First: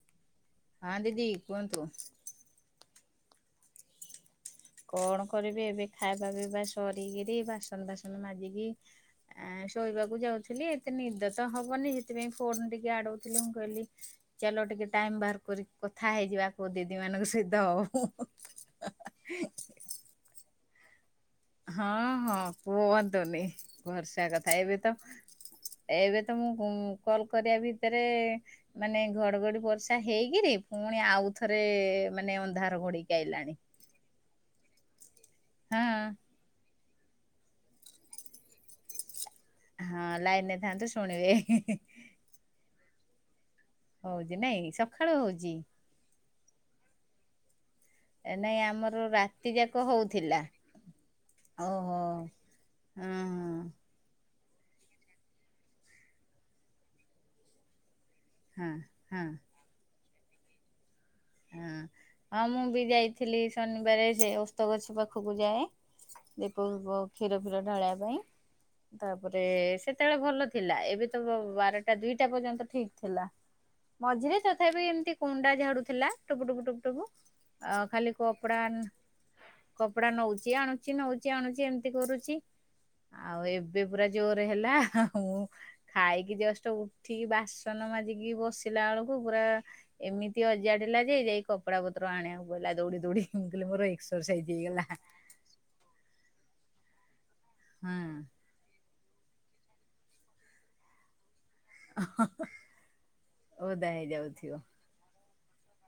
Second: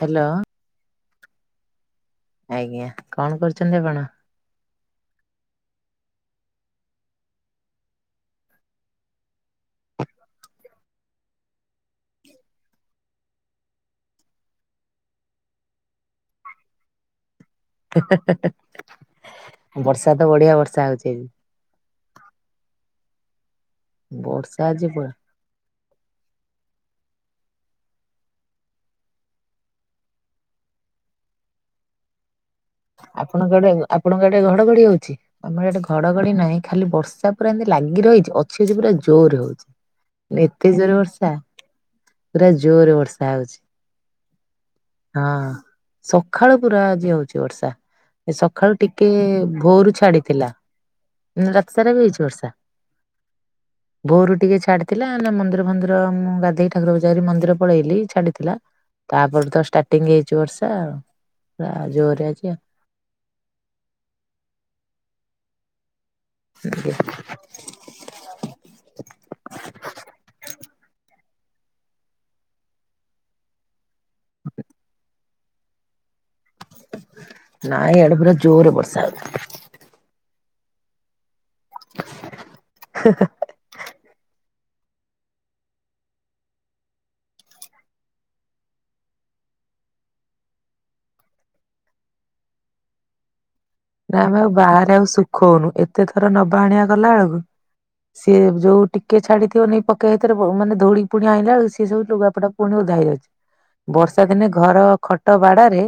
Hello. ହଁ ଦିଦି କୁହନ୍ତୁ? ଆଜ୍ଞା କଣ କରୁଛନ୍ତି ଆପଣ? କଣ କରିବି ଏବେ ଖାଇବା ପିଇବା ସରିକିରି ବାସନ ବାସନ ମାଜିକି ଆ ଶୋଇବାକୁ ଯାଉଥିଲି ଏତେ ନିଦ ତ ହବନି ସେଥିପାଇଁ ଫୋନ ଟିକେ ଆଡଉଥିଲେ ମୁଁ କହିଲି ଚାଲ ଟିକେ ଟାଇମ ବାହାର କରି କଥା ହେଇଯିବା କଉ ଦିଦି ମାନଙ୍କ ସହିତ ହଉ। ବର୍ଷା ତ ବଢିଆ ବର୍ଷା ହଉଛି ଆଜି। ହଁ ହଁ କୁହନ୍ତୁନି ଭର୍ଷା କଥା ବର୍ଷା ଏବେ ଆଜି ତ ପୁରା ଏବେ ତ ମୁଁ ଉଁ କଲ କରିବା ଭିତରେ ମାନେ ଘଡଘଡି ବର୍ଷା ହେଇକିରି ପୁଣି ଆଉ ଥରେ ମାନେ ଅନ୍ଧାର ଘୋଡିକି ଆପଣଙ୍କ ଆଇଲାଣି। ଆଡେ ଆପଣଙ୍କ ଆଡେ ଘଡଘଡି ହଉଛି ଆମର ଏଠେ ହଁ ଘଡଘଡି ନାହିଁ। ଖାଲି ବର୍ଷା ପୁରା ଏମିତି ଲାଗି ରହିଛି ଅଛି ଅଛି ପୁରା ଜୋର ହଉଛି। ହଁ ଲାଇନ ରେ ଏତେ ଥାନ୍ତୁ ଜୋରେ ବର୍ଷା ଶୁଣିବେ ହିଁ ହିଁ ହିଁ। ପୁରା ଜୋର ରେ ବର୍ଷା ହଉଛି। ହଉଛି ନାଇଁକି ସକାଳୁ ହଉଚି। ସଖାଳୁ ପୁରା ଆଜି ହଉଛି ବର୍ଷା। ନାଇଁ ସକାଳୁ ଆମର ଟିକେ ରାତି ଯାକ ଭୋରୁ ହଉଥିଲା। ଛାଡିଥିଲା। କିନ୍ତୁ ରାତିସାରା ଓହୋ ବି ହେଇଛି ବର୍ଷା। ହଁ ହଁ ଭୋରୁ ଟିକେ ଛାଡିଥିଲା ନା ମନ୍ଦିର ଫନ୍ଦିର ମୁଁ ଗାଧେଇକି ଠାରକୁ ପୂଜା କରିକି ମନ୍ଦିର ପଳେଇଲି। ଛାଡି ଥିଲା ହଁ ହଁ ତାପରେ ତ ଷ୍ଟାର୍ଟିଙ୍ଗ ହେଇଛି ବର୍ଷା। ପୁରା ହଁ। ଜୋରେ ହଁ ମୁଁ ବି ଯାଇଥିଲି ଶନିବାରେ ସେ ଓସ୍ତଗଛ ପାଖକୁ ଯାଏ। ଦୀପଫିପ କ୍ଷୀରଫୀର ଢଳିବା ପାଇଁ। ତାପରେ ସେତେବେଳେ ଭଲ ଥିଲା। ଏବେ ତ ବାରଟା ଦୁଇଟା ପର୍ଯ୍ୟନ୍ତ ଠିକ ଥିଲା। ମଝିରେ ତଥାପି ଏମିତି କୁଣ୍ଡା ଝାଡୁ ଥିଲା। ଟୁପୁ ଟୁପୁ ଟୁପୁ ଟପୁ। ନାଇଁ ଖାଲି ଇଆଡେ ପୁରା ଜୋରରେ କପଡାନ୍ ବର୍ଷା କପଡା ନଉଛି ଆଣୁଛି ନଉଛି ଆଣୁଛି ଏମିତି କରୁଛି। ହଉଛି। ଆଉ ଏ ଏବେ ପୁରା ଜୋରେ ହେଲା। ହା-ହା ଆଉ। ଖାଇକି ଜଷ୍ଟ ଉଠିକି ବାସନ ମାଜିକି ବସିଲା ବେଳକୁ ପୁରା ଏମିତି ଅଜାଡିଲା ଯେ ଯାଇକି କପଡା ପତର ଆଣିବାକୁ ପଇଲା। ଦୌଡି ଦୌଡି ମୁଁ କଇଲି ମୋର ନା ଆମେ ଏକ୍ସରସାଇଜ ଆଉ ହେଇଗଲା। ବାହାରେ ଆଉ ସୁଖଉନୁ। ଏତେ ଥର ନବା ଆଣିଆ କଲା ବେଳକୁ ହଁ ସିଏ ଯୋଉ ଟିକେ ଛାଡିଥିବ ନେଇ ପକେଇ ସେଇଥରେ ମାନେ ଧଉଡିକି ପୁଣି ଆଣିଲା ବେଳକୁ ସେ ସବୁ ଲୁଗାପଟା ପୁଣି ଓଦା ହେଇଯାଉଛି। ଓଦା ବର୍ଷା ଦିନେ ହେଇଯାଉଥିବ ଘର ଖଟ ବାଡାରେ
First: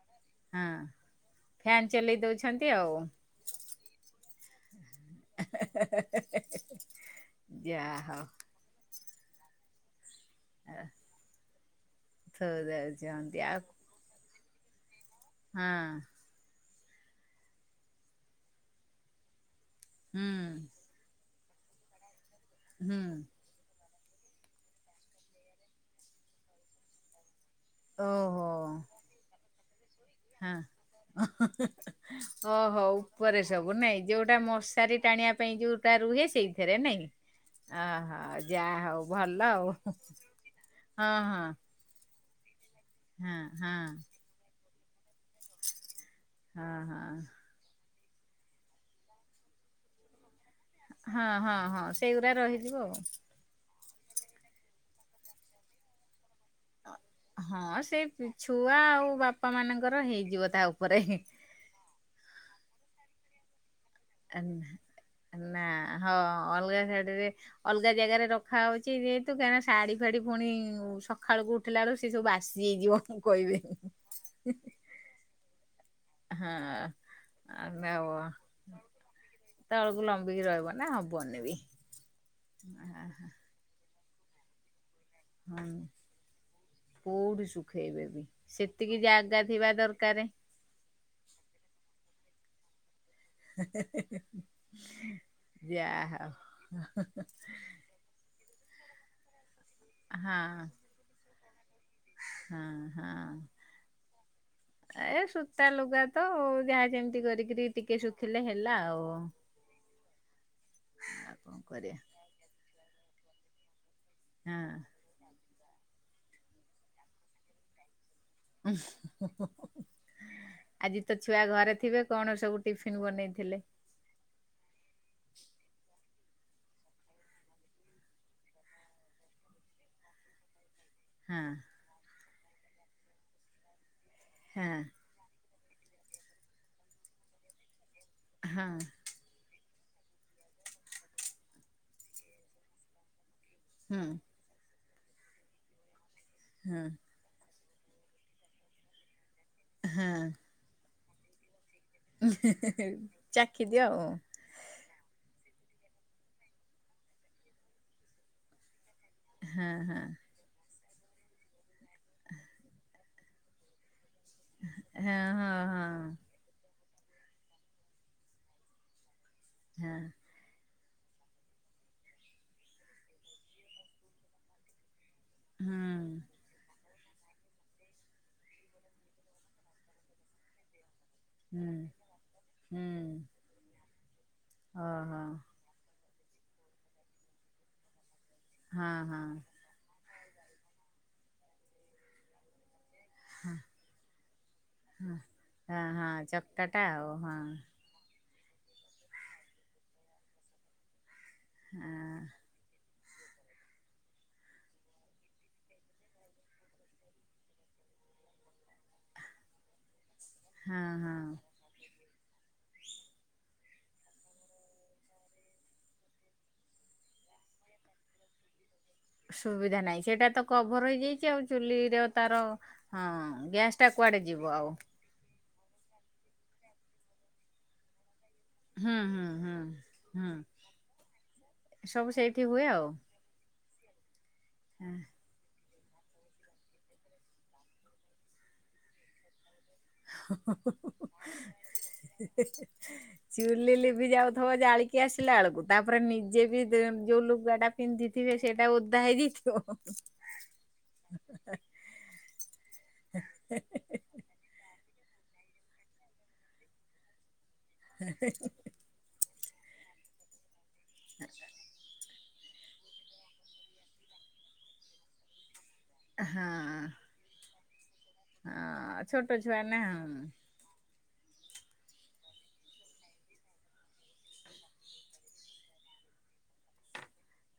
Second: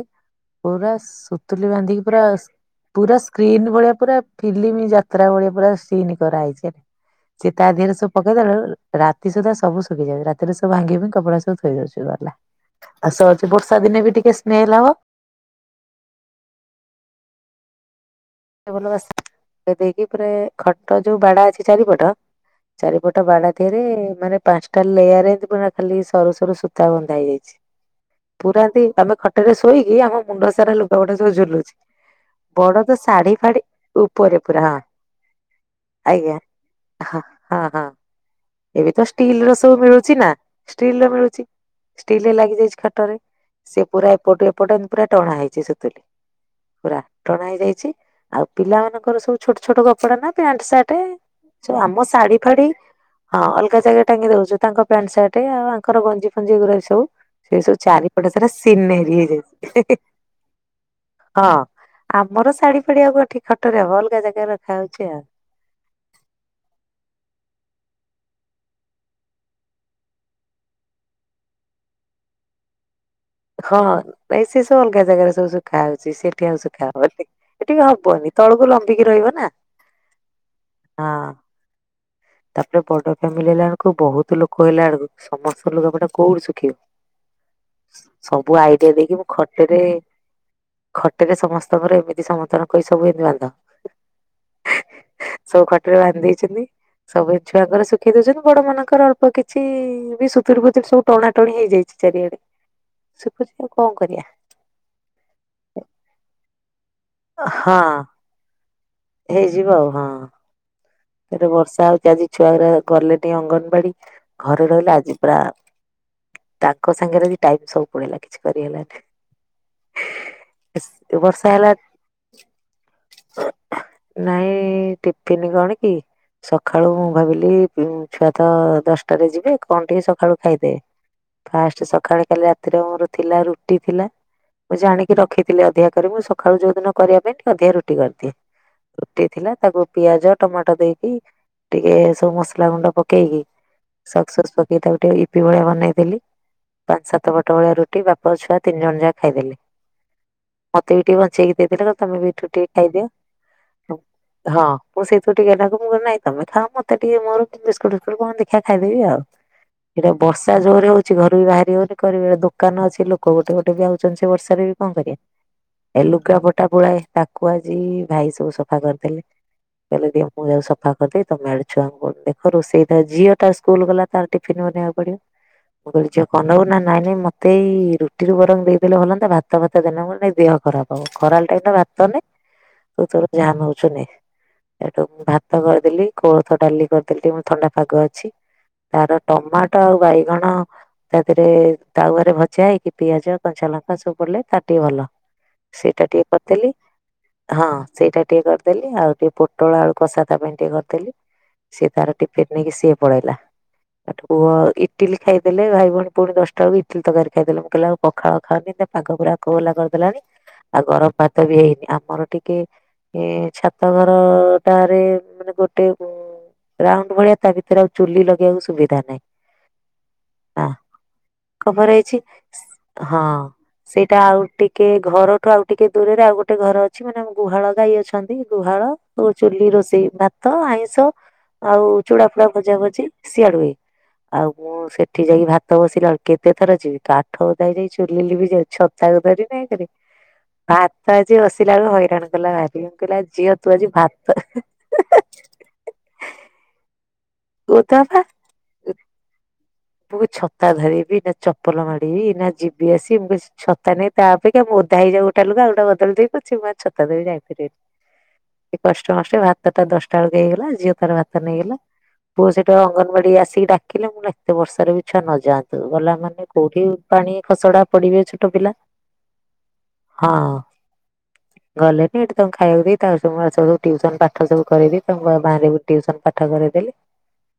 ହଁ ପୁରା ସୁତୁଲି ଫ୍ୟାନ ବାନ୍ଧିକି ଚଲେଇ ପୁରା ଦଉଛନ୍ତି ଆଉ ପୁରା ସ୍କ୍ରିନ୍ ଭଳିଆ ପୁରା ଫିଲ୍ମ ଯାତ୍ରା ଭଳିଆ ପୁରା ସିନି କରାହେଇଛି। ଚିତା ଦେହରେ ଯାହା ସବୁ ପକେଇଦେଲେ ରାତି ସୁଦ୍ଧା ସବୁ ଶୁଖିଯାଉଛି। ରା ରେ ସବୁ ଭାଙ୍ଗି କପଡା ସବୁ ଥୋଇ ଦୋଉଛି ଗଲା। ହଉ ଥୋଇ ଆଉ ଦଉଛନ୍ତି ସଛି ବର୍ଷା ଦିନେ ବି ଟିକେ ସ୍ମେଲ ହବ। ହଁ। ଭଲସ ଦେଇକି ପୁରା ହୁଁ ଖଟ ଯୋଉ ବାଡା ଅଛି ଚାରିପଟ ହୁଁ ଚାରିପଟ ବାଡା ସେଥିରେ ମାନେ ପାଞ୍ଚଟା ଲେୟାର ଏମତି ପୁରା ଖାଲି ସରୁ ସରୁ ସୂତା ବନ୍ଧା ହେଇଯାଇଛି। ଓହୋ ପୁରାନ୍ତି ଆମେ ଖଟରେ ଶୋଇକି ଆମ ମୁଣ୍ଡ ହଁ ସାରା ଲୁଗାପଟେ ସବୁ ଝୁଲୁଚି। ବଡ ଓହୋ ତ ସା ଉପରେ ସବୁ ନାଇଁ ଯୋଉଟା ମଶାରୀ ଟାଣିବା ପାଇଁ ଯୋଉଟା ରୁହେ ଆଜ୍ଞା ସେଇଥିରେ ନାଇଁ। ହଁ ହଁ ଆ ହଁ। ଏବେ ତ ଷ୍ଟିଲ ର ସବୁ ମିଳୁଛି ନା। ଷ୍ଟିଲ ର ମିଳୁଛି ହଁ ଷ୍ଟିଲରେ ଲାଗି ଯାଇଛି। ଖାଟ ରେ ହଁ। ହଁ ସେ ହଁ ପୁରା ଏପଟ ଏପଟ ପୁରା ଟଣା ହେଇଛି ସେତୁ। ହଁ ହଁ ପୁରା ଟଣା ହେଇଯାଇଛି। ଆଉ ପିଲାମାନଙ୍କର ସବୁ ଛୋଟ ଛୋଟ କପଡା ନା। ପ୍ୟାଣ୍ଟ ହଁ ହଁ ସାର୍ଟ ହଁ ଆମ ସେଇଗୁରା ଶାଢୀ ଫାଢୀ। ରହିଯିବ ଆଉ। ହଁ ଅଲଗା ଜାଗା ଟାଙ୍ଗି ଦଉଛୁ। ତାଙ୍କ ପ୍ୟାଣ୍ଟ ସାର୍ଟ ଆଉ ଆଙ୍କର ଗଞ୍ଜି ଫଞ୍ଜି ଏଗୁଡା ଏ ସବୁ। ସେ ସବୁ ହଁ ଚାରିପଟେ ସାରା ଛୁଆ ଆଉ ସିିନେରି ବାପା ହେଇଯାଇଚି। ହି ମାନଙ୍କର ହି ହେଇଯିବ ତା ଉପରେ। ହଁ। ଆମର ଶାଢୀ ଫାଡି ଆଉ କଣ ଅଠି କି ଖଟରେ ବ ଅଲଗା ଜାଗାରେ ରଖାହଉଛି ଆଉ। ନା ହଁ ଅଲଗା ଶାଢୀରେ ଅଲଗା ଜାଗାରେ ରଖା ହଉଛି ଯେହେତୁ କାହିଁକିନା ଶାଢୀ ଫାଢୀ ପୁଣି ସକାଳୁକୁ ଉଠିଲାରୁ ସେ ସବୁ ବାସି ହେଇଯିବ। ମୁଁ କହିବି ହଁ ଦାଇ ସେ ସଲ। ଜା ଜାଗାରେ ସବୁ ଶୁଖା ହଉଛି। ସେଠି ହଁ। ଆଉ ଶ ସୁଖା ହବନି। ଏଠିକି ଆଉ ହବନି ତଳକୁ ଲମ୍ବିକି ରହିବ ନା। ତଳକୁ ଲମ୍ବିକି ରହିବ ନା ହଁ। ହବନି ବି। ତାପରେ ବଡ ଫ୍ୟାମିଲି ହେଲାଳକୁ ବହୁତ ଲୋକ ହେଲାଳକୁ ହଁ ସମସ୍ତ ଲୁଗାପଟା କୋଉଠି ଶୁଖିବ? କୋଉଠି ଶୁଖେଇବେ ବି ସବୁ ଆଇଡିଆ ସେତିକି ଜାଗା ଥିବା ଦରକାରେ। ଖଟେରେ ସମସ୍ତଙ୍କର ଏମିତି ସମତ କହି ସବୁ ଏତି ବାନ୍ଧ ସବୁ ଖଟରେ ଯାହା ବାନ୍ଧି ହଉ। ଦେଇଛନ୍ତି। ସବୁ ଛୁଆଙ୍କର ଶୁଖେଇ ଦଉଛନ୍ତି। ବଡ ମାନଙ୍କର ଅଳ୍ପ କିଛି ବି ସୁତୁରି ହଁ ଫୁତୁରି ସବୁ ଟଣା ଟଣି ହେଇଯାଇଛି। ଚାରିଆଡେ ହଁ ହଁ। ଶିଖୁଛି କଣ କରିବା। ଏ ସୂତା ଲୁଗା ତ ଯାହା ଯେମିତି କରିକିରି ହଁ ଟିକେ ଶୁଖିଲେ ହେଲା ଆଉ। ଆଉ ହେଇଯିବ ଆଉ ହଁ। ଏ କଣ ବର୍ଷା କରିବା ହଉଛି ଆଜି ଛୁଆଗୁରା ଗଲେନି ଅଙ୍ଗନବାଡି। ଘରେ ହଁ ରହିଲେ ଆଜି ପୁରା ତାଙ୍କ ସାଙ୍ଗରେ ବି ଟାଇଟ ସବୁ ପଳେଇଲା କିଛି କରିହେଲାନି। [unintelligible] ଆଜି ତ ଛୁଆ ବର୍ଷା ହେଲା ଘରେ ଥିବେ କଣ ସବୁ ଟିଫିନ୍ ବନେଇଥିଲେ? ନାଇଁ ଟିଫିନ୍ କଣ କି ସକାଳୁ ମୁଁ ଭାବିଲି ଛୁଆ ତ ଦଶଟାରେ ଯିବେ କଣ ଟିକେ ସକାଳୁ ଖାଇଦେବେ। ହଁ ଫାଷ୍ଟ ସକାଳେ କାଲି ରାତିରେ ମୋର ଥିଲା ରୁଟି ଥିଲା ହଁ ମୁଁ ଜାଣି କି ରଖିଥିଲି ଅଧିକା କରି ମୁଁ ସକାଳୁ ଯୋଉ ଦିନ କରିବା ପାଇଁ ଟିକେ ଅଧିକା ରୁଟି କରିଦିଏ। ହଁ। ରୁଟି ଥିଲା ତାକୁ ପିଆଜ ଟମାଟୋ ଦେଇକି ଟିକେ ସବୁ ମସଲା ଗୁଣ୍ଡ ପକେଇକି ହୁଁ ସକ୍ସଫକ୍ସ ପକେଇକି ତାକୁ ଟିକେ ଇପି ଭଳିଆ ବନେଇଦେଲି ହୁଁ ପାଞ୍ଚ ସାତ ସାତ ପଟ ଭଳିଆ ରୁଟି ବାପ ଛୁଆ ତିନି ଜଣ ଯାକ ଖାଇଦେଲେ ହଁ। ମୋତେ ବି ଟିକେ ବଞ୍ଚେଇକି ଦେଇଦେଲେ ତମେ ବି ଏଠୁରୁ ଟିକେ ଖାଇଦିଅ। ଚାଖି ଦିଅ ଆଉ ହଁ ମୁଁ ସେଇଥିରୁ ଟିକେ ନାଁକୁ ତମେ ଖାଅ ମତେ ଟିକେ ମୋର ବିସ୍କୁଟୁ ଫିସ୍କୁଟ କଣ ଦେଖିଆ ଖାଇଦେବି ଆଉ। ହଁ ହଁ ଏଇଟା ବର୍ଷା ଜୋରରେ ହଉଛି ଘରୁ ବି ବାହାରି ହଉନି କରିବେ ଦୋକାନ ଅଛି ଲୋକ ଗୋଟେ ଗୋଟେ ଯାଉ [unintelligible] ବର୍ଷାରେ ବି କଣ ହଁ କରିବା ହଁ ଏ ହଁ। ଲୁଗା ପଟା ପୁଳାଏ ତାକୁ ଆଜି ଭାଇ ସବୁ ସଫା କରିଦେଲେ ହଁ କହିଲେ ଦିଅ ମୁଁ ଯାଉଛି ସଫା କରିଦେବି ତମେ ଆଡେ ଛୁଆଙ୍କୁ ଦେଖ ରୋଷେଇ ତ ଝିଅ ଟା ସ୍କୁଲ୍ ଗଲା ତାର ଟିଫିନ୍ ବନେଇ ବାକୁ ପଡିବ। ମୁଁ ହୁଁ କହିଲି ଝିଅ କଣ ନବୁ ନା ନାଇଁ ନାଇଁ ମତ ଏଇ ରୁଟିରୁ ବରଂ ଦେଇଦେଲେ ଭଲହନ୍ତା ଭାତ ଭାତ ଦେନା ମୋର ଟିକେ ଦେହ ଖରାପ୍। ହଉ ଖରାବେଳ ଟାଇମ୍ ଟା ହୁଁ ଭାତନେ ହୁଁ ତୁ ତୋର ଯାହା ନଉଚୁ ନେ। ସେଠୁ ଓହୋ ଭାତ କରିଦେଲି କୋଳଥ ଡାଲି କରିଦେଲି ଥଣ୍ଡା ପାଗ ଅଛି। ହଁ ତାର ହଁ। ଟମାଟ ଆଉ ବାଇଗଣ ତା ଥିରେ ତାୱାରେ ଭଜା ହେଇକି ପିଆଜ କଞ୍ଚା ଲଙ୍କା ସବୁ ପଡ଼ିଲେ ତାର ଟିକେ ଭଲ ହଁ ସେଇଟା ହଁ ଟିକେ ଚକଟା କରିଦେଲି ଟା ଆଉ ହଁ। ସେଇଟା ଟିକେ କରିଦେଲି ଆଉ ଟିକେ ପୋଟଳ ଆଳୁ କଷା ତା ପାଇଁ ଟିକେ କରିଦେଲି ସେ ତାର ହଁ ଟିଫିନ୍ ନେଇକି ସିଏ ପଳେଇଲା। ଏଠୁକୁ ଇଟିଲି ଖାଇଦେଲେ ଭାଇ ଭଉଣୀ ପୁଣି ଦଶଟା ବେଳକୁ ଇଟିଲି ତରକାରୀ ଖାଇଦେଲେ ମୁଁ କହିଲି ଆଉ ପଖାଳ ଖାଅନୀ ପାଗ ପୁରା କୋହଲା କରିଦେଲାଣି ଆଉ ହଁ ଗରମ ହଁ ଭାତ ବି ହେଇନି ଆମର ଟିକେ ଏ ଛାତ ଘର କୋଠାଘରେ ମାନେ ଗୋଟେ ରାଉଣ୍ଡୁ ଭଳିଆ ତା ଭିତରେ ଆଉ ଚୁଲି ଲଗେଇବାକୁ ସୁବିଧା ନାହିଁ ସୁବିଧା ନାଇଁ ସେଇଟା ତ ନା କଭର ହେଇଯାଇଛି ଆଉ କଭର ଚୁଲିର ହେଇଛି ତାର ହଁ ଗ୍ୟାସ ଟା ସେଇଟା କୁଆଡେ ଯିବ ଆଉ। ଟିକେ ଘରଠୁ ଆଉ ଟିକେ ଦୂରରେ ଆଉ ଗୋଟେ ଘର ଅଛି ମାନେ ଆମ ଗୁହାଳ ଗାଈ ଅଛନ୍ତି ଗୁହାଳ ହୁଁ ଓ ହୁଁ ହୁଁ ଚୁଲି ରୋଷେଇ ହୁଁ ଭାତ ଆଇଁଷ ଆଉ ସବୁ ଚୁଡ଼ା ସେଇଠି ଫୁଡା ହୁଏ ଭଜା ଆଉ ଭଜି। ସିଆଡୁ ହୁଏ ଆଉ ମୁଁ ସେଠି ଯାଇକି ଭାତ ଭାତ ବସିଲା କେତେଥର ଯିବି କାଠ ଓଦା ହେଇଯାଉଛି ଚୁଲି ଲିଭିଯାଉଛି ଛତା କୁ ଧରିିବି ଏକେରେ ଭାତ ଆଜି ବସିଲା ବେଳକୁ ହଇରାଣ କଲା ଭାରି ମୁଁ କହିଲି ଝିଅ ତୁ ଚୁଲି ଆଜି ଭାତ [unintelligible] ଜାଳିକି ଆସିଲା ବେଳକୁ ତାପରେ ନିଜେ ବି ଯୋଉ ଲୁଗା ଟା ଓଦା ପିନ୍ଧିଥିବେ ସେଇଟା ଓଦା ହେଇଯାଇଥିବ। କୁ ଛତା ଧରିବି ନା ଚପଲ ମାଡ଼ିବି ନା ଯିବି ଆସିବି ମୁଁ କହିଲି ଛତା ନେଇ ତା ଅପେକ୍ଷା ମୁଁ ଓଦା ହେଇଯାଉ ଗୋଟେ ଲୁଗା ଆଉ ଗୋଟା ବଦଳି ଦେବି ପଛକେ ମୁଁ ଛତା ଧରିକି ଯାଇପାରିବନି ହି ହି କଷ୍ଟ ମଷ୍ଟେ ଭାତ ଟା ଦଶଟା ବେଳକୁ ହେଇଗଲା ଝିଅ ତାର ଭାତ ନେଇଗଲା। ପୁଅ ସେଇଠୁ ଅଙ୍ଗନବାଡି ଆସିକି ଡାକିଲେ ମୁଁ ଏତେ ବର୍ଷାରେ ବି ଛୁଆ ନଯାଆନ୍ତୁ ଗଲା ହଁ ମାନେ କୋଉଠି ପାଣି ଖସଡା ପଡିବେ ଛୋଟ ପିଲା। ହଁ ଛୋଟ ଛୁଆ ନା ହଁ। ଗଲେନି ଏଠି ତାଙ୍କୁ ଖାଇବାକୁ ଦେଇ ତାଙ୍କ ସବୁ ଟ୍ୟୁସନ ପାଠ ସବୁ କରେଇଦେବି। ବାଁରେ କି ଟ୍ୟୁସନ ପାଠ କରିଇଦେଲି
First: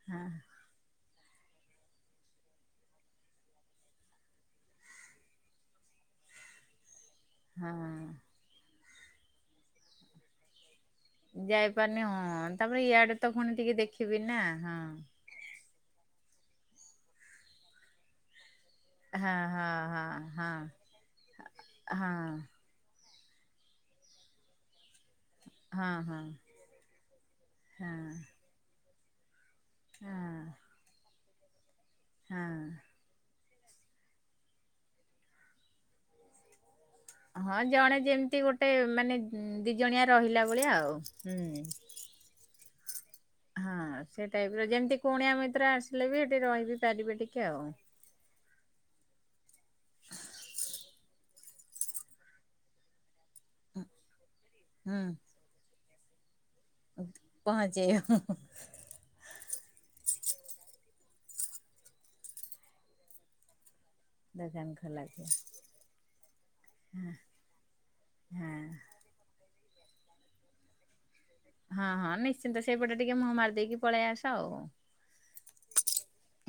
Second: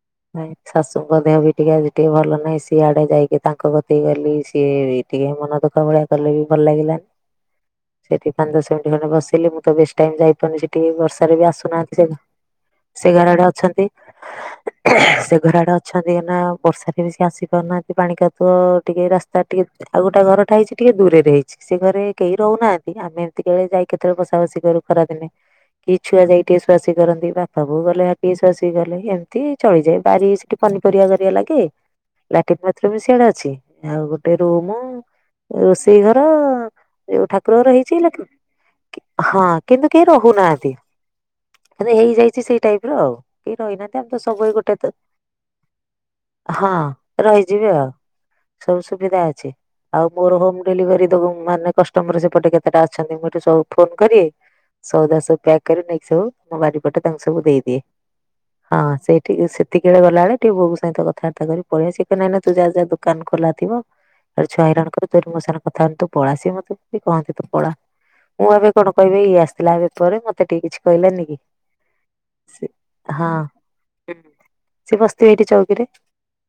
ହଁ ନାଇଁ ଶାଶୁଙ୍କ ଦେହ ବି ଟିକେ ଆଜି ଟିକେ ଭଲ ନାହିଁ ସିଆଡେ ଯାଇକି ତାଙ୍କ କତିକି ଗଲି [unintelligible] ମନ ଦୁଃଖ ଭଳିଆ କଲେ ବି ଭଲ ଲାଗିଲାନି ହଁ ସେଠି ପାଞ୍ଚ ଦଶ ମିନିଟ ଖଣ୍ଡେ ବସିଲି ମୁଁ ତ ବେଶୀ ଟାଇମ୍ ଯାଇପାରୁିନି ସେଠିକି ବର୍ଷା ବି ଆସୁନାହାନ୍ତି ଯାଇପାରୁନି ସବୁ ହଁ ତାପରେ ସେ ଇଆଡେ ତ ଘରଆଡେ ପୁଣି ଟିକେ ଅଛନ୍ତି ଦେଖିବି ନା ହଁ ସେ ଘର ଆଡେ ଅ ଅଛନ୍ତିନା ବର୍ଷାରେ ବି ସେ ଆସି ପାରୁନାହାନ୍ତି ପାଣିକାଦୁଅ ଟିକେ ରାସ୍ତା ହଁ ହଁ ଟିକେ ଆଉ ଗୋଟେ ଘରଟା ହଁ ହେଇଚି ଟିକେ ଦୂରରେ ହେଇଚି ସେ ଘରେ ହଁ କେହି ରହୁନାହାନ୍ତି ଆମେ ଏତିକି ବେଳେ ଯାଇ କେତେବେଳେ ବସାବସି କରୁ ଖରାଦିନେ। ହଁ କି ଛୁଆ ଯାଇ ହଁ ଟିକେ ଶୁଆଶୁଇ କରନ୍ତି ବାପାବୋଉ ଗଲେ ଆ ଟିକେ ଶୁଆଶୁଇ କଲେ ଏମ୍ ମତି ଚଳିଯାଏ ବାରି ସେଠି ପନିପରିବା ପରିବା ଲାଗେ ହଁ ଲାଟିନ ବାଥରୁମ୍ ମିଶି ଇଆଡେ ଅଛି ଆଉ ଗୋଟେ ରୁମୁ ରୋଷେଇ ଘର ଏ ଉ ଠାକୁର ହଁ ଘର ହେଇଚି ଜଣେ ହେଲେ କ ଯେମିତି ଗୋଟେ କି ମାନେ ହଁ ଦି କିନ୍ତୁ ଜଣିଆ କେହି ରହିଲା ଭଳିଆ ରହୁନାହାନ୍ତି। ଆଉ ହୁଁ। ହେଟା ହେଇଯାଇଚି ସେଇ ଟାଇପର ଆଉ। କେହି ହଁ ରହିନାହାନ୍ତି ଆମେ ତ ସେ ସବୁ ଏଇ ଟାଇପର ଗୋଟେ ତ- ଯେମତି କୁଣିଆ ମିତ୍ର ଆସିଲେ ବି ହେଠି ହଁ ରହିିବି ପାରିବେ ଟିକେ ଆଉ। ସବୁ ସୁବିଧା ଅଛି ଆଉ ମୋର ହୋମ ଡେଲିଭରି ଦୋବୁ ମାନେ କଷ୍ଟମର ସେପଟେ କେତ ସେଟା ଅଛନ୍ତି ମୁଁ ଏଠି ସବୁ ଫୋନ କରି ହୁଁ ସୋଉଦା ସବୁ ପ୍ୟାକ୍ କରି ନେଇକି ସବୁ ମୁଁ ବାରିପଟେ ତାଙ୍କୁ ସବୁ ଦେଇଦିଏ, ପହଞ୍ଚେଇବ ହଁ ସେଇ ଟିକେ ସେତିକିିବେଳେ ଗଲାବେଳେ ଟିକେ ବୋଉଙ୍କ ସହିତ କଥାବାର୍ତ୍ତା କରି ପଳେଇଆ ସେ କହିବେ ନା ନା ତୁ ଯା ଯା ଦୋକାନ ଖୋଲା ଥିବ। ନଲେ ଛୁଆ ଦୋକାନ ହଇରାଣ ଖୋଲା କରେ ତୁ ଥିବ ଏଠୁ ମୋ ସାଙ୍ଗରେ କଥାହୋନି ତୁ ପଳା ସିଏ ମତେ ବି କହନ୍ତି ତୁ ପଳା। ହଁ। କହିବେ ଇଏ ଆସିଥିଲା ଏବେ ପରେ ମତେ ଟିକେ କିଛି କହିଲାନି କି। ହଁ ହଁ ନିଶ୍ଚିନ୍ତ ସେ ସେଇପଟେ ଟିକେ ହଁ। ମୁହଁ ମାରିଦେଇକି ପଳେଇ ଆସ ଆଉ। ଏଠି ଚୌକିରେ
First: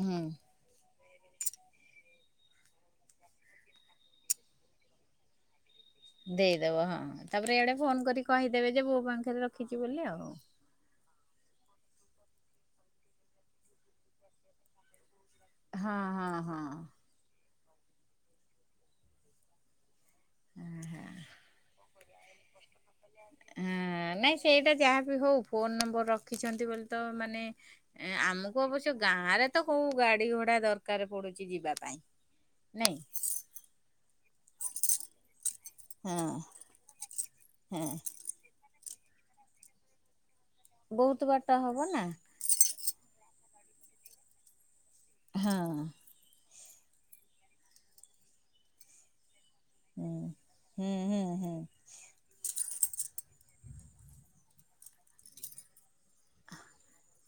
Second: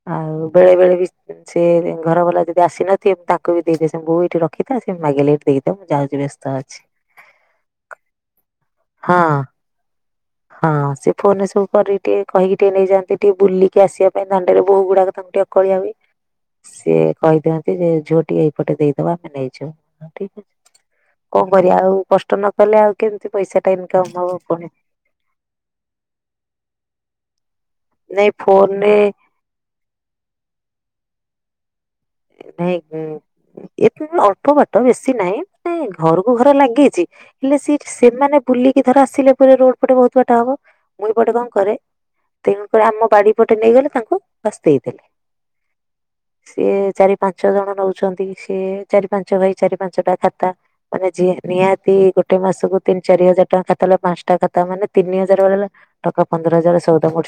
ହୁଁ। ଆଉ ବେଳେବେଳେ ବି ସିଏ ଦି ଘରବାଲା ଯଦି ଆସିନଥିବେ ମୁଁ ତାଙ୍କୁ ବି ଦେଇଦିଏ ସେ ବୋଉ ଏଠି ରଖିଥା ସେ ମାଗିଲେ ଏଟି ଦେଇଦବ ମୁଁ ଯାଉଚି। ଦେଇଦବ ହଁ ତାପରେ ୟାଡେ ଫୋନ କରିକି କହିଦେବେ ଯେ ବୋଉ ହଁ ପାଖରେ ରଖିଚି ବୋଲି ଆଉ। ହଁ ସିଏ ଫୋନରେ ସବୁ କରିକି ଟିକେ କହିକି ଟିକେ ନେଇଯାଆନ୍ତି ଟିକେ ବୁଲିକି ଆସିବା ପାଇଁ ଦାଣ୍ଡରେ ବୋହୂଗୁଡାକ ତାଙ୍କୁ ଟିକେ କଳିଆ ହୁଏ ହଁ ହଁ ହଁ ସିଏ କହିଦିଅନ୍ତି ଯେ ଝୁଅ ଟିକେ ଏଇପଟେ ଦେଇଦବ ଆମେ ନେଇଯିବୁ ଠିକି କଣ କରିବା ଆଉ କଷ୍ଟ ନକଲେ ଆଉ କେମିତି ପଇସାଟା ଇନକମ୍ ହବ ପୁଣି। ଯାହା ବି ହୋଉ ଫୋନ ନମ୍ବର ରଖିଛନ୍ତି ବୋଲି ତ ମାନେ ନାଇଁ ଆମକୁ ଅବଶ୍ୟ ଫୋନରେ ଗାଁରେ ତ କୋଉ ଗାଡିଘୋଡା ଦରକାର ପଡୁଚି ଯିବାପାଇଁ। ନାହିଁ କି ଏତେ ନୁହଁ ଅଳ୍ପ ବାଟ ବେଶି ନାହିଁ ଏ ଘରକୁ ହଁ ଘର ଲାଗିଚି ହେଲେ ହଁ ସେଇଠି ସେମାନେ ବୁଲିକି ଧର ଆସିଲାପରେ ରୋଡ ପଟେ ବୋହୁତ ବାଟ ହବ ମୁଁ ବହୁତ ଏଇପଟେ କଣ ବାଟ କରେ ହବ ନା ତେଣୁକରି ଆମ ବାଡି ପଟେ ନେଇଗଲେ ତାଙ୍କୁ ବାସ୍ ଦେଇଦେଲେ। ହଁ। ସିଏ ଚାରିପାଞ୍ଚ ଜଣ ନୋଉଚନ୍ତି ସିଏ ଚାରିପାନ୍ ପାଞ୍ଚ ଭାଇ ହୁଁ। ଚାରିପାଞ୍ଚଟା ଖାତା ହୁଁ ମାନେ ହୁଁ ଯିଏ ହୁଁ। ନିହାତି ଗୋ ଗୋଟେ ମାସକୁ ତିନି ଚାରିହଜାର ଟଙ୍କା ଖାତା ହେଲା ପାଞ୍ଚଟା ଖାତା ମାନେ ତିନି ହଜାରେ ବଳିଲେ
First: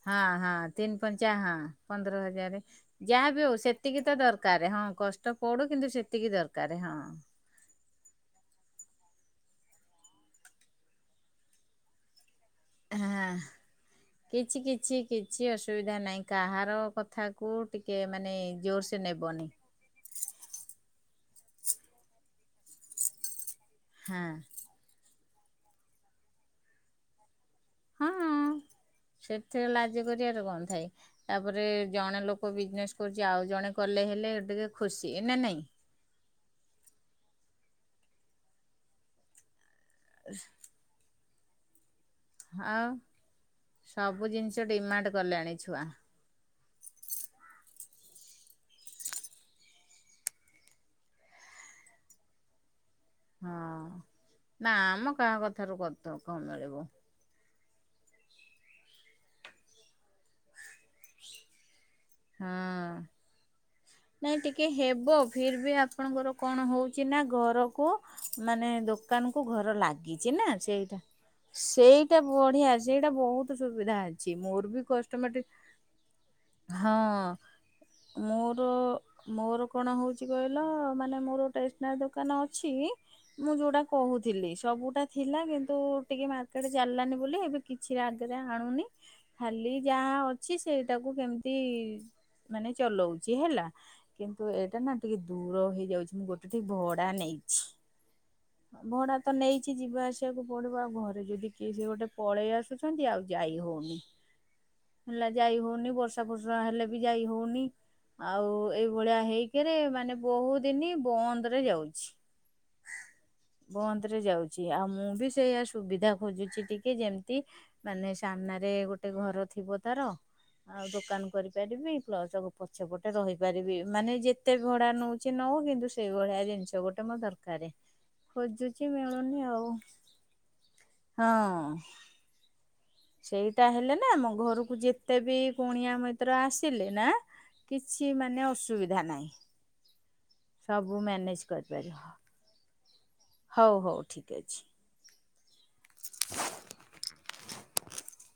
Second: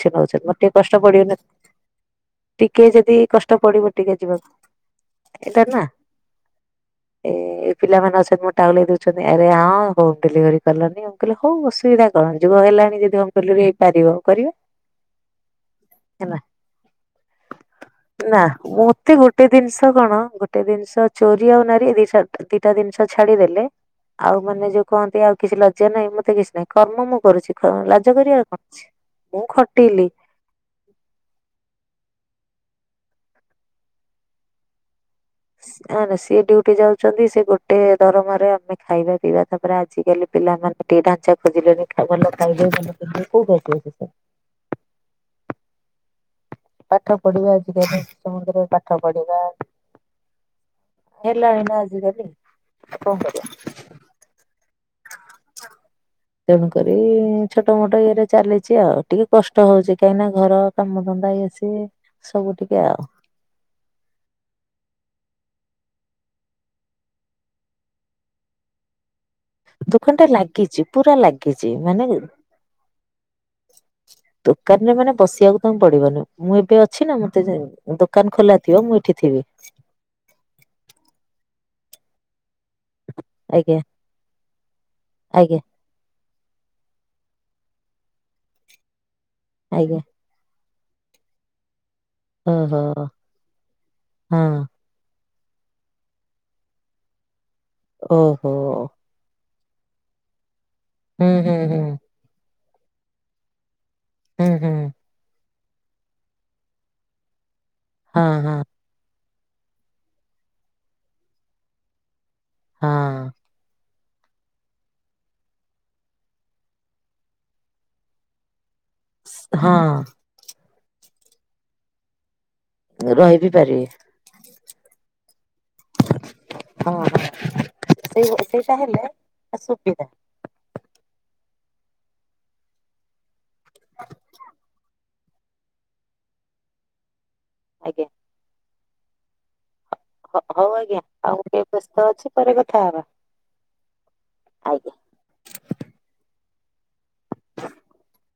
ହଁ ହଁ କଷ୍ଟ ତିନ ପଡିବନି ପଞ୍ଚା ହଁ ପନ୍ଦର ହଜାରେ। ଟିକେ ଯଦି ଯାହା ବି କଷ୍ଟ ହୋଉ ପଡିବ ସେତିକି ଟିକେ ତ ଯିବାକୁ ଦରକାରେ ହଁ କଷ୍ଟ ଏଇଟା ପଡୁ ନା କିନ୍ତୁ ସେତିକି ଦରକାର ହଁ। ଏ ପିଲାମାନେ ଅଛନ୍ତି ମ ଟାହୁଲେଇ ଦୋଉଛନ୍ତି ଆରେ ହଁ ହୋମ ଡେଲିଭରି କଲନି ଆଉ ମୁଁ କହିଲି ହୋଉ ଅସୁବିଧା କଣ ଯୁଗ ହେଲାଣି ଯଦି ହୋମ ହାଁ ଡେଲିଭରି ହେଇପାରିବ କରିବା କିଛି କିଛି କିଛି ଅସୁବିଧା ନାହିଁ ହେଲା କାହାର କ କଥାକୁ ଟିକେ ମାନେ ନା ଜୋରସେ ମତେ ନେ ଗୋଟେ ଦିନଷ କଣ ଗୋଟେ ଦିନଷ ଚୋରି ଆଉ ନାରୀ ଏଇ ଦି ଛାଡ ଏ ଦିଟା ଜିନଷ ଛାଡିଦେଲେ ହଁ। ଆଉ ମାନେ ଯୋଉ କହନ୍ତି ଆଉ କିଛି ଲଜ୍ୟା ନାହିଁ ମତେ କିଛି ନାହିଁ କର୍ମ ମୁଁ କରୁଚି। ହଁ ଲାଜ କରିବାର କଣ ଅଛି ମୁଁ ଖଟିଲି। ପିଆଜ ଗନ୍ଧାଏ। ତାପରେ ଜଣେ ଲୋକ ବିଜନେସ୍ କରୁଚି ଆଉ ଜଣେ କଲେ ହେଲେ ଟିକେ ଖୁସି ନା ନାଇଁ। ଆ ନା ସିଏ ଡିଉଟି ଯାଉଚନ୍ତି ସେ ଗୋଟିଏ ଦରମାରେ ଆମେ ଖାଇବା ପିଇବା ତାପରେ ଆଜିକାଲି ପିଲାମାନେ ଟିକେ ଢାଞ୍ଚା ଖୋଜିଲେଣି ଖାଉ ଭଲ ଖାଇବେ ଭଲ ଆଉ ପିନ୍ଧିବେ କୋଉଠୁ ଆସିବ ସେ ସବୁ ଜିନିଷ ଡିମାଣ୍ଡ କଲେଣି ଛୁଆ। ପାଠ ପଢିବା ଆଜିକାଲି ଶିଶୁ ମନ୍ଦିରରେ ପାଠ ପଢିବା। ହେଲାଣି ନା ଆଜିକାଲି କଣ କ ହଁ ନାଆମ କାହା କଥାରୁ କଥ କଣ ମିଳିବ। ତେଣୁକରି ଛୋଟ ମୋଟ ଇଏରେ ଚାଲିଚି ଆଉ ଟିକେ କଷ୍ଟ ହୋଉଚି କାହିଁକି ନା ଘର କାମ ଧନ୍ଦା ଇଏ ସିଏ। ସବୁ ହଁ। ଟିକେ ଆଉ ନାଇଁ ଟିକେ ହେବ ଫିର ବି ଆପଣଙ୍କର କଣ ହଉଚି ନା ଘରକୁ ମାନେ ଦୋକ ଦୋକାନକୁ ଘର ଦୋକାନ ଟା ଲାଗିଚି ନା ଲାଗିଛି ସେଇଟା, ପୁରା ଲାଗିଛି ମାନେ ସେଇଟା ବଢିଆ ସେଇଟା ବହୁତ ସୁବିଧା ଅଛି, ମୋର ବି କଷ୍ଟମେଟିକ କଣ ପଡିବନି ମୁଁ ଏବେ ଅଛି ନା ହଁ। ମତେ ଦୋକାନ ଖୋଲା ମୋର ଥିବ ମୁଁ ଏଠି ଥିବି। ମୋର କଣ ହେଉଛି କହିଲ ମାନେ ମୋର ଟେସନାରୀ ଦୋକାନ ଅଛି ମୁଁ ଆଜ୍ଞା ଯୋଉଟା କହୁଥିଲି ସବୁଟା ଥିଲା ଆଜ୍ଞା କିନ୍ତୁ ଟିକେ ମା ମାର୍କେଟ ଚାଲିଲାନି ବୋଲି ଏବେ କିଛି ରାଗେରେ ଆଣୁନି ଖାଲି ଆଜ୍ଞା। ଯାହା ଅଛି ସେଇଟାକୁ କେମିତି ତି ମାନେ ଚଲଉଛି ହେଲା କିନ୍ତୁ ଏଇଟା ନା ଟିକେ ଦୂର ହେଇଯାଉଛି, ମୁଁ ଗୋଟେ ଠେଇ ଭଡା ନେଇଛି, ଭଡା ତ ନେଇଛିି ଯିବା ଆସିବାକୁ ପଡ଼ିବ ଆଉ ଘରେ ଯଦି କିଏସେ ଗୋଟେ ପଳେଇ ଆସୁଛନ୍ତି ଆଉ ଯାଇ ହଉନି। ହେଲା ଯାଇ ହଉନି ବର୍ଷା ଫର୍ଷା ହେଲେ ବି ଯାଇ ହଉନି ହଁ, ଆଉ ହଁ, ଏଇ ଏଇ ଭଳିଆ ହେଇକିରି ମାନେ ବହୁତ ଦିନ ବନ୍ଦରେ ଯାଉଛି। ହଁ। ବନ୍ଦରେ ଯାଉଛି ଆଉ ମୁଁ ବି ସେଇୟଆ ସୁବିଧା ଖୋଜୁଛି ଟିକେ ଯେମିତି ମାନେ ସାମ୍ନାରେ ଗୋଟେ ଘର ଥିବ ହଁ ତାର ଆଉ ଦୋକାନ କରିପାରିବି ପ୍ଲସ ପଛ ପଟେ ରହିପାରିବି ରହିବିପାରିବି। ମାନେ ଯେତେ ଭଡା ନଉଛି ନଉ କିନ୍ତୁ ସେଇଭଳିଆ ଜିନିଷ ହଁ, ଗୋଟେ ମୋତେ ହଁ ଦରକାର ସେଇ ସେଇଟା ଖୋଜୁଛି ହେଲେ ମିଳୁନି ଆଉ। [inaudible] ହଁ। ସେଇଟା ହେଲେ ନା ମୋ ଘରକୁ ଯେତେ ବି କୁଣିଆ ମତର ଆସିଲେ ନା ଆଜ୍ଞା। କିଛି ମାନେ ଅସୁବିଧା ନାହିଁ ହ ହଉ ଆଜ୍ଞା ସବୁ ଆଉ ମ୍ୟାନେଜ ମୁଁ ଟିକେ ବ୍ୟସ୍ତ କରିପାରିବ ଅଛି ପରେ କଥା ହବା। ହଉ ହଉ ଠିକ ଅଛି। ଆଜ୍ଞା। [inaudible]